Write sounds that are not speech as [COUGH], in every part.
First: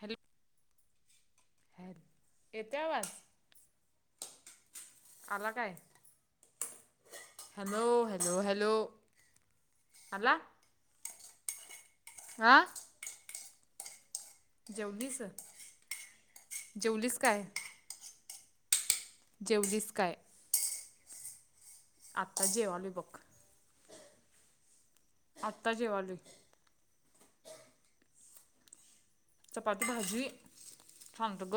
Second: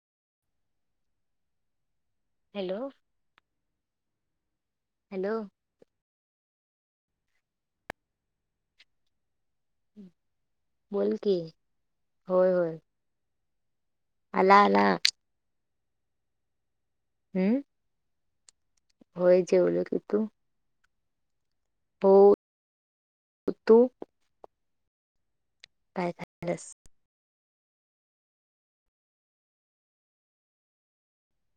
Hello hello. येतोय hello आवाज? Hello आला काय? Hello hello hello. आला? बोल की. होय हा. होय आला आला जेवलीस, जेवलीस काय? हम्म होय जेवलो जेवलीस की. काय? तू? आत्ता जेवलोय बघ. म तो. आत्ता काय जेवालोय. खाल्लस चपाती भाजी, सांडग.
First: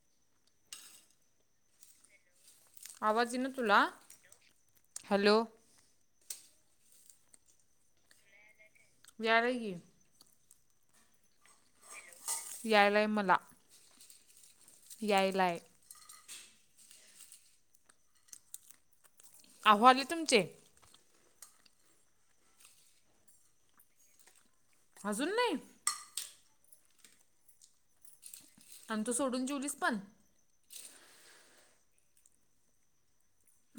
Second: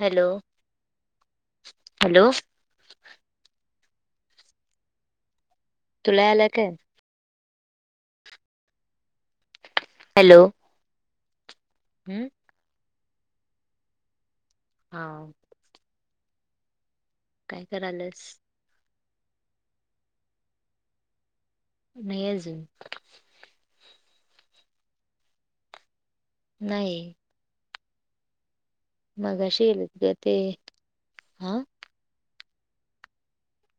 Hello hello. आवाज यीना तुला हॅलो? तुला यालाय काय? यालाय की. हॅलो. हम्म. यायलाय मला. हा यायलाय. काय करायल्यास? अहो आले तुमचे? नाही अजून. अजून नाही? नाही. आणि तू सोडून मगाशी जेवलीस गेलेत पण? ग ते. हा?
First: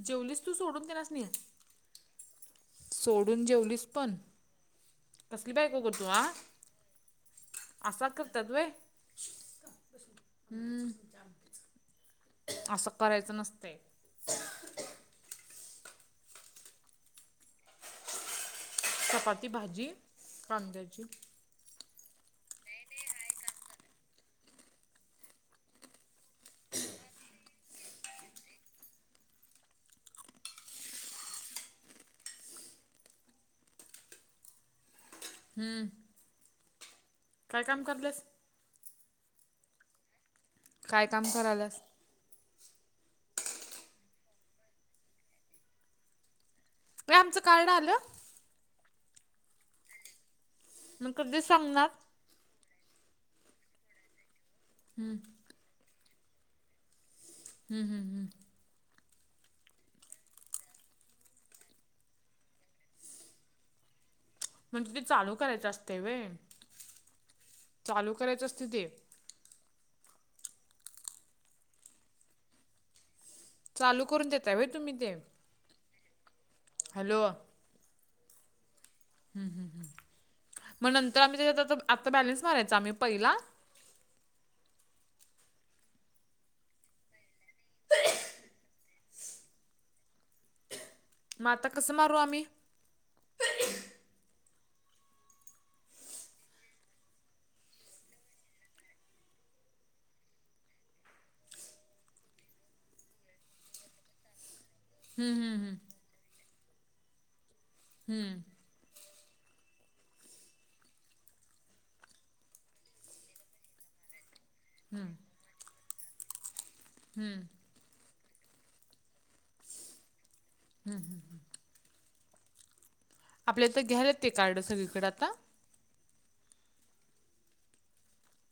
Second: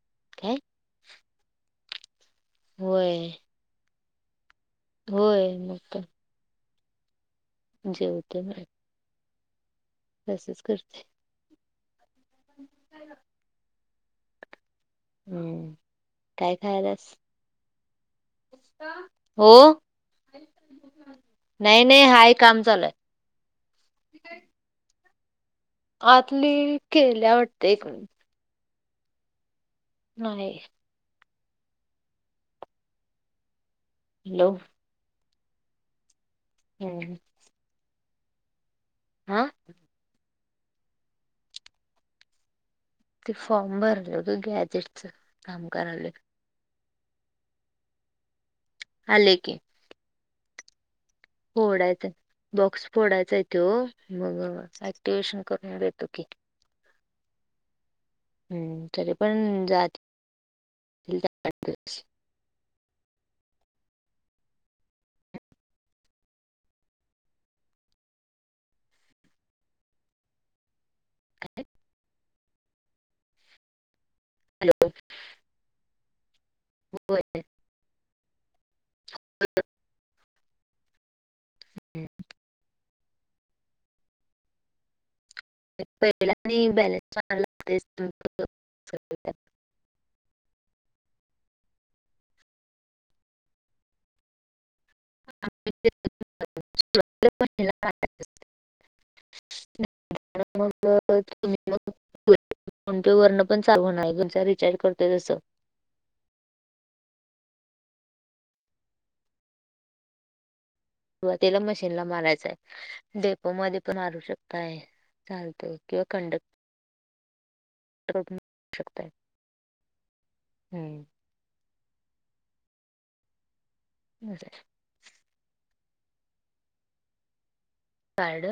जेवलीस तू काय सोडून तेनासनी? होय सोडून जेवलीस पण? होय कसली मग बायको गं काय तू आ? असा करत्यात होय? तसंच करते. असं करायचं नसतय. हम्म काय खायलीयास? चपाती, हो भाजी कांद्याची. नाही नाही हाय काम चालू हाय. आतली केल्या वाटते एक नाही. हॅलो. हम्म. हम्म हम्म. काय काम करालीयास? हा. काय काम करालास? ते फॉर्म भरलं होतं, गॅजेटच काम करालोय. [UNINTELLIGIBLE] आमचं कार्ड आलं? आले की. मग कधीच फोडायचं आहे बॉक्स फोडायच आहे तो, मग ऍक्टिवेशन करून देतो की. हम्म हम्म हम्म. हम्म. तरी पण जायाचं. [UNINTELLIGIBLE] म्हणजे ते चालू करायचं असते व्हय, चालू करायच असते ते? काय? चालू करून देताय होय तूम्ही ते? होय. हॅलो हम्म हम्म हम्म, मग नंतर आम्ही त्याच्यात आता आता बॅलन्स मारायचा आम्ही पहिला? पहिला आणि बॅलस टाकावं लागत. मग आता कसं मारू आम्ही? [UNINTELLIGIBLE] [UNINTELLIGIBLE] मग तुम्ही मग फोन पेवरन पण चालू होणार आहे, तुमचा रिचार्ज करतोय तसं. हम्म. सुरुवातीला मशीनला मारायच आहे, डेपो मध्ये पण मारू शकताय. हम्म चालतो किंवा कंडक्ट हम्म. [UNINTELLIGIBLE] शकतायत. हम्म हम्म हम्म. आपल्या इथं घ्यायला येतेय असं कार्ड आहे. सगळीकडें आता? कार्ड,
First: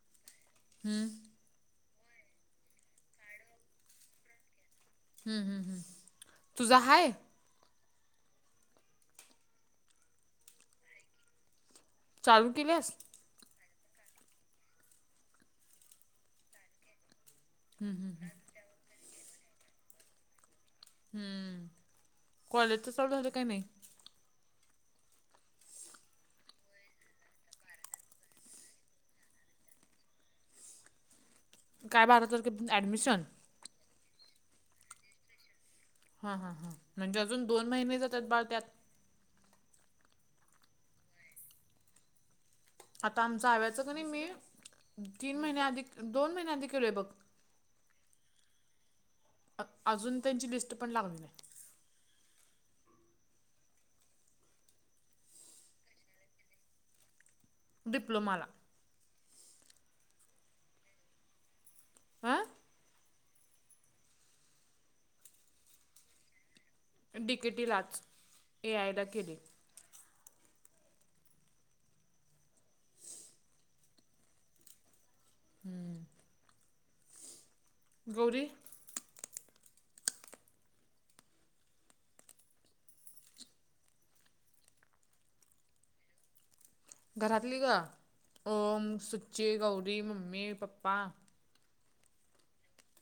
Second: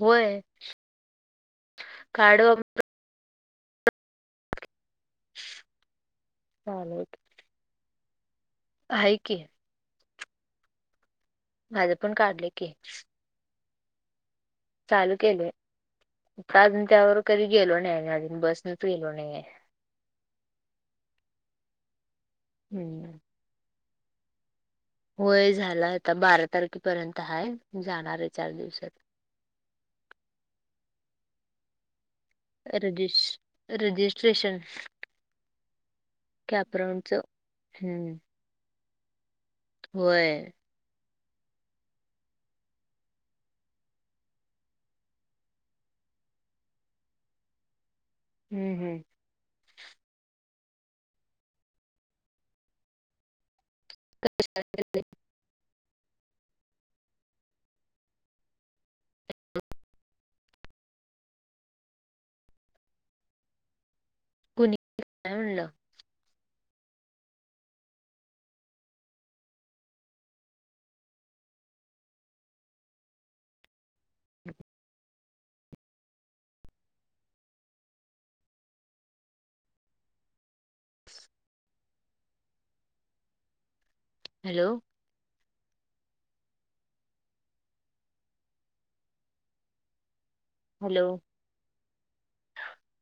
होय. हम्म. कार्ड वापर हम्म हम्म हम्म. तुझा हाय? हाय की. माझं पण काढलंय चालू की. केल्यास चालू केलंय [UNINTELLIGIBLE] अजून त्यावर कधी गेलो नाही आम्ही अजून बसनचं फिरलो नाहीये. हम्म. कॉलेजच चालू हम्म. झालं काय नाही? होय झालं आता बारा तारखेपर्यंत हाय, जाणार आहे चार दिवसात काय बारा तार रजिश-रजिस्ट्रेशन हा हा हा. म्हणजे अजून दोन महिने जात्यात बाळ त्यात. होय. आता आमचं आव्याचं कनई मी तीन महिन्याआधी, दोन महिन्याआधी केलोय बघ. हम्म हम्म. अजून त्यांची लिस्ट पण लागली नाही. [UNINTELLIGIBLE] डिप्लोमाला. हा? [UNINTELLIGIBLE] काय म्हणलं? डिकेटीलाच एआयला केली. हम्म. गौरी हॅलो. घरातली गं Om, Suchi, Gauri, mummy, papa hello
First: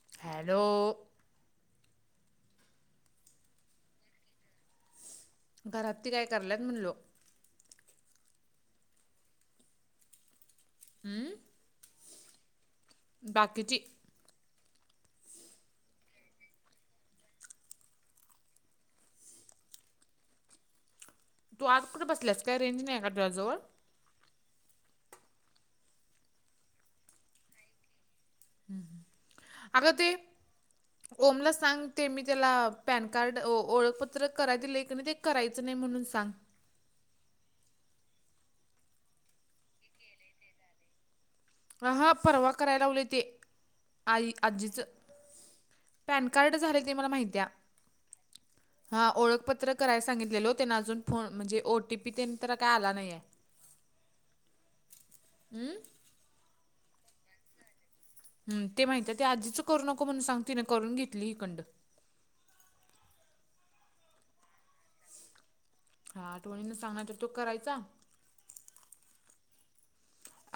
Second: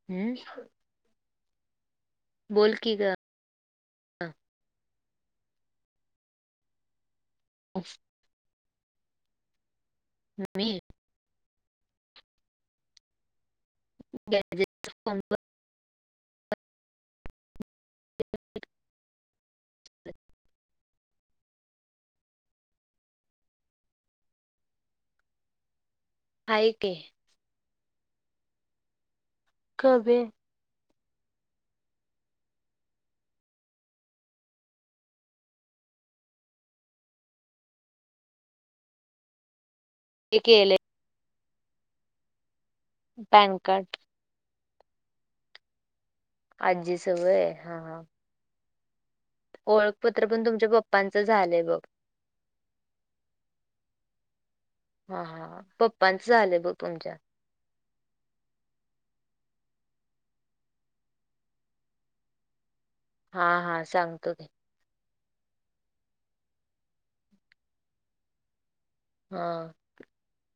हम्म हॅलो. बोल की ग. घरातली काय करायल्यात म्हणलो. [UNINTELLIGIBLE] मी हम्. बाकीची. [UNINTELLIGIBLE] तू आज कुठं बसल्यास काय रेंज नाही आहे का तुझ्याजवळ? आहे की, अगं ते. कबे ओमला सांग ते मी त्याला पॅन कार्ड, ओळखपत्र कराय दिले की नाही ते करायचं नाही म्हणून सांग. ते केलेय आ हा परवा करायला लावलीत. पॅन कार्ड आई आजीचं पॅन कार्ड झाले आहे ते मला आजीचं माहितीया. व्हय हा हा हा ओळखपत्र कराय ओळखपत्र पण सांगितलेलो, तुमच्या त्यांना अजून पप्पांचं फोन म्हणजे झालंय बघ ओटीपी. पी तेन तरा काय आला नाहीये. हा हा पप्पांचं झालंय बघ तुमच्या. हम्म. ते माहित आहे ते आजीच करू नको म्हणून सांग तिने करून घेतली हिकडं. हा हा सांगतो की. हा टोणींना सांगणार तर तो करायचा. हा.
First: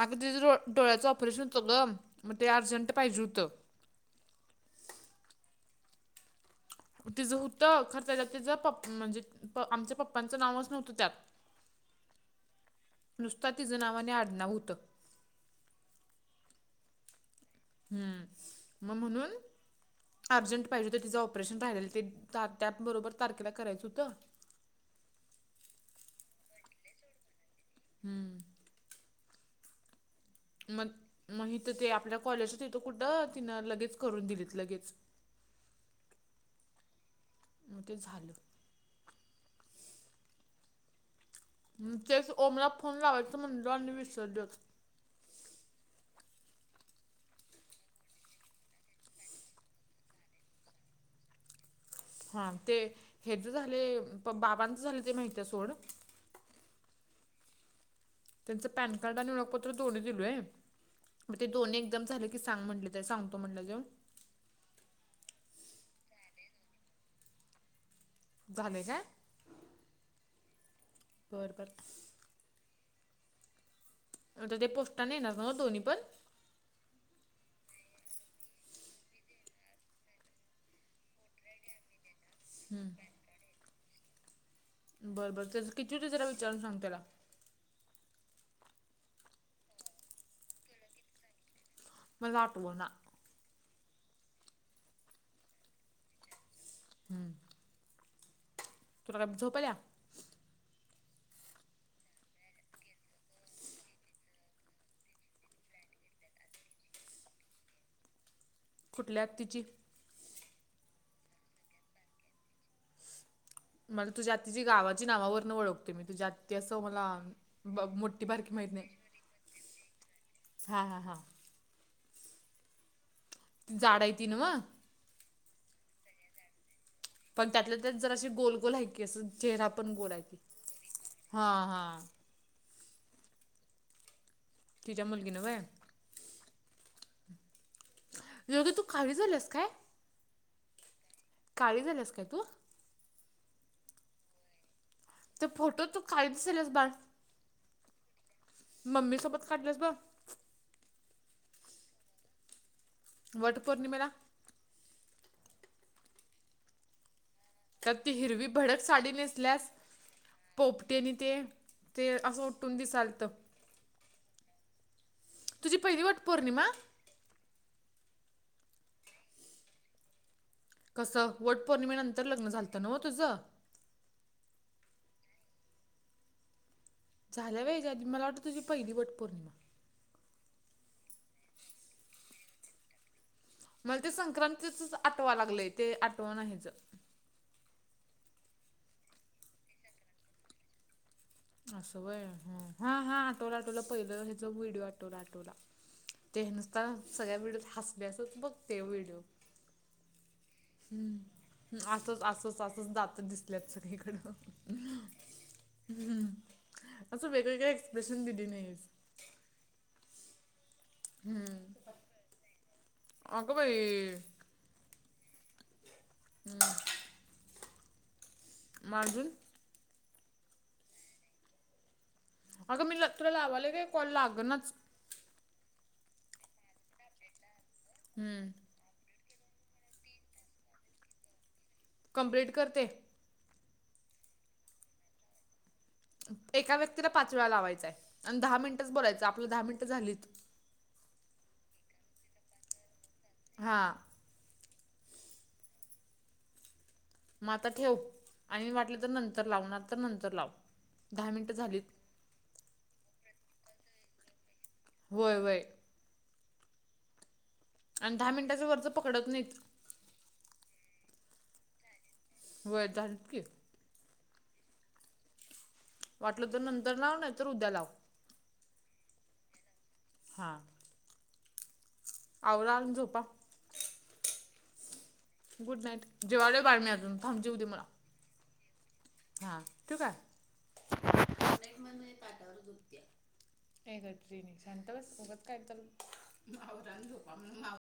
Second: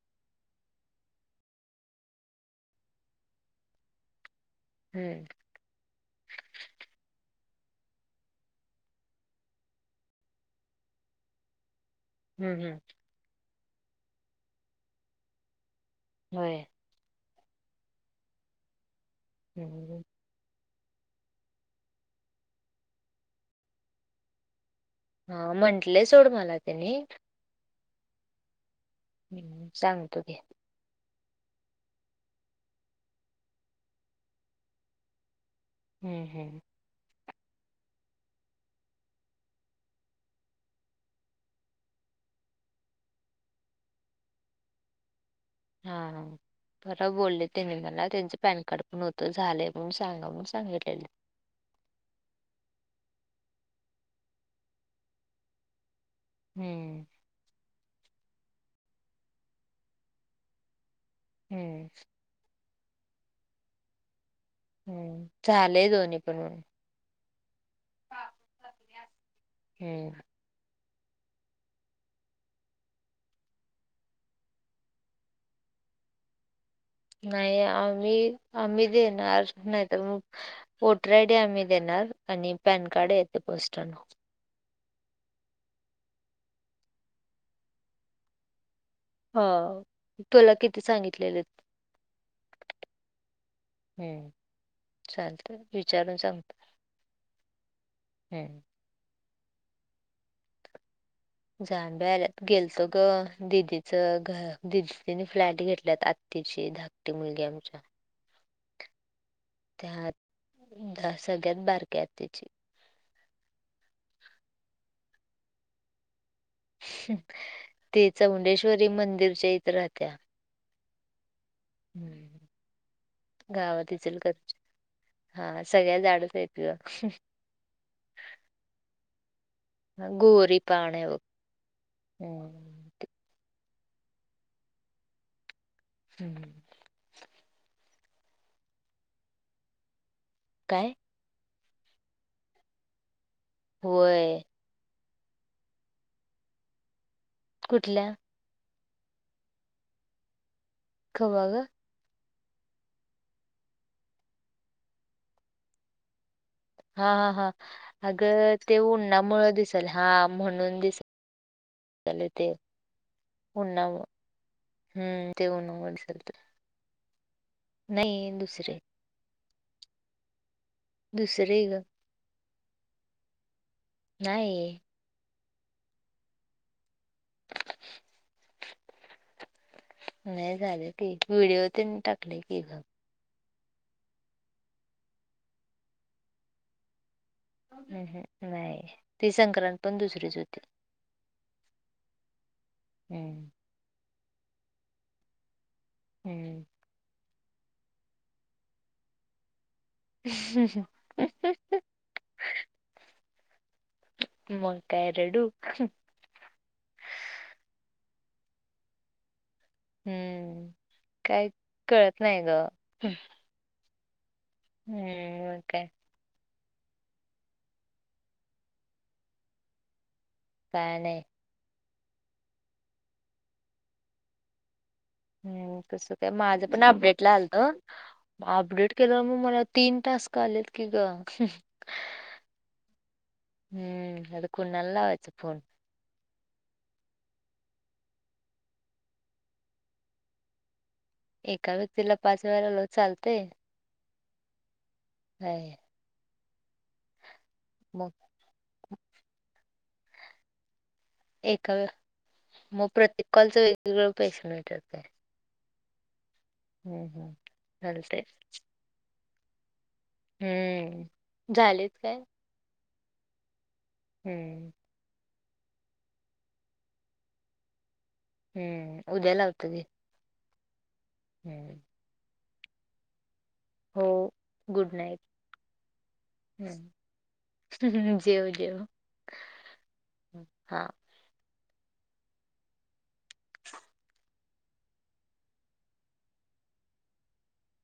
अगं तिच्या डोळ्याचं ऑपरेशन होतं गं, मग ते अर्जंट पाहिजे होतं. ह. तिचं होतं खरं त्याच्या तिचं पप म्हणजे प आमच्या पप्पांचं नावच नव्हतं त्यात. हम्म हम्म. नुसता तिचं नावाने आडनाव होतं. होय. हम्म म म्हणून हं. अर्जंट पाहिजे होतं तिचं ऑपरेशन राहिलेले ते ता त्याबरोबर तारखेला करायचं होतं. हा म्हंटले सोड मला त्यानी. हम्म. हं.... सांगतो घे. मन म हिथं ते आपल्या कॉलेजचा इथं कुठं तिनं लगेच करून दिलीत लगेच. [UNINTELLIGIBLE] मग ते झालं. हम्म तेच ओमला फोन लावायचं म्हणलो आणि विसरलयचं. हा हा. खरं बोले त्यांनी मला, त्यांच पॅन कार्ड पण होत झालेय सांगा म्हणून सांगितलेलीत. हा ते हेच झाले प, बाबांच झालं ते माहित झालंय सोड. हम्म. त्यांचं पॅन कार्ड आणि ओळखपत्र दोनही दिलोय म ते दोन हम्म एकदम झालं सांग म्हटलं, सांगतो म्हटलं जे. हम्म झालंय दोन्ही पण बनवून. कां झाले काय. हम्म. बरं बरं. आता ते पोस्टानं येणार नव्ह दोन्हीपण? नाही आम्ही आम्ही देणार नाही तर मग ओटर आय डी आम्ही देणार, आणि पॅन कार्ड येत पोस्टान. बरं बरं त्याचं किती होतात, जरा विचारून सांग त्याला. हो तुला किती सांगितलेलेत? मला आठवना. होम चालतंय विचारून सांगतो. हम्म. हे तुला काय झोप आलीया? जांभ्या याल्यात. गेलतो ग दिदीचं घर दिदीने फ्लॅट घेतल्यात. आत्तीची धाक ती मुलगी आमच्या कुठल्या आत्तीची? त्या सगळ्यात बारक्या आत्तीची मला तुझ्या आत्तीची गावाची नावावर ना ओळखतोय मी तुझ्या आत ती असं मला ती मोठी बारकी माहीत नाही, चौंडेश्वरी मंदिरच्या इथं राहत्या हा हा हा. ती गावात जाड आहे ती इचलकरंजीत, नव्ह हा सगळ्या झाडच आहेत. तुया अहं. पण त्यातलं त्या जर अशी गोलगोल आहे, केस अस चेहरा पण ग गोल आहे. गोरी पान आहे बघ हा हा. हम्म. तिच्या मुलगी न वय? हम्म. योगी तू काळी झालीयास काय? काय? काळी झालीयास काय तू? होय त्या फोटोत तू काळी दिसायल्यास बांध कुठल्या? मम्मी सोबत काढलीयास बघ? कवा ग? वट पौर्णिमेला? हा हा हा, त्यात ती हिरवी अगं ते भडक साडी उनामुळं नेसल्यास दिसेल हा म्हणून पोपटी दिस आणि ते ते असं उठून दिसालत. उन्हामुळे हम्म, ते तुझी उन्हामुळे पहिली कशानतर. वटपौर्णिमा नाही दुसरे कसं वट दुसरे ग पौर्णिमेनंतर लग्न झालतं न्हवं तुझं? नाही. झालं बाई याच्या आधी, मला वाटतं तुझी पहिली वटपौर्णिमा हाय. नाही झालंय की, व्हिडिओ तेन टाकलंय की ग. मला ते संक्रांतीचच आठवा लागलंय, ते आठवना हेच. हे हे नाही ते संक्रांत पण दुसरीच होते. असं व्हय, हा हा हम्म आठवला आठवलं, पहिलं ह्याच व्हिडिओ आठवला आटवला. ते हम्म नुसता सगळ्या व्हिडिओत हसल्यास बघत्या व्हिडिओ. [UNINTELLIGIBLE] हम्म असंच असंच असंच दात दिसल्यात सगळीकडं. मग काय रडू? असं वेगवेगळे एक्सप्रेशन दिली नाहीस. हम्म काय कळत नाही गं. अगं बाई हम्म ओके. हम्म. मग अजून काय नई. अगं मी ल तुला लावायले गे कॉल लागनाच. हम्म कसं काय? माझंपण अपडेट आलतं. म अपडेट केलं, मग मला तीन टास्क आलेत की ग. कम्प्लीट करते. हम्म आता कोणाला लावायचं फोन? एका व्यक्तीला पाच वेळा लावायचाय आणि दहा मिनिटंच बोलायचं, आपलं दहा मिनिटं झालीत. एका व्यक्तीला पाच वेळे लवलो चालते. हां. [UNINTELLIGIBLE] म आता ठेव मग आणि वाटलं तर नंतर लावणार तर नंतर लाव. दहा मिनटं एका झालीत वेळा मग प्रत्येक कॉलचा वेगळा पैशे मिळत्यात काय? होय होय. हम्म हम्म. आणि चालतंय दहा मिनिटाचा वरचा पकडत नाहीत. हम्म, झालेच काय? व्हय झालात की. हम्म. वाटलं तर नंतर लाव नाहीतर उद्या लाव. हम्म, उद्या लावतो मी. हा. [INAUDIBLE] आवरा आन झोपा. हो गुड नाईट. Good night. जेवायलोय बाळ मी अजून, थांब जेवूदे मला. हम्म जेव जेव. हा तू का हा [INAUDIBLE] काय करते. तेने शांत बस उगाच काय तर.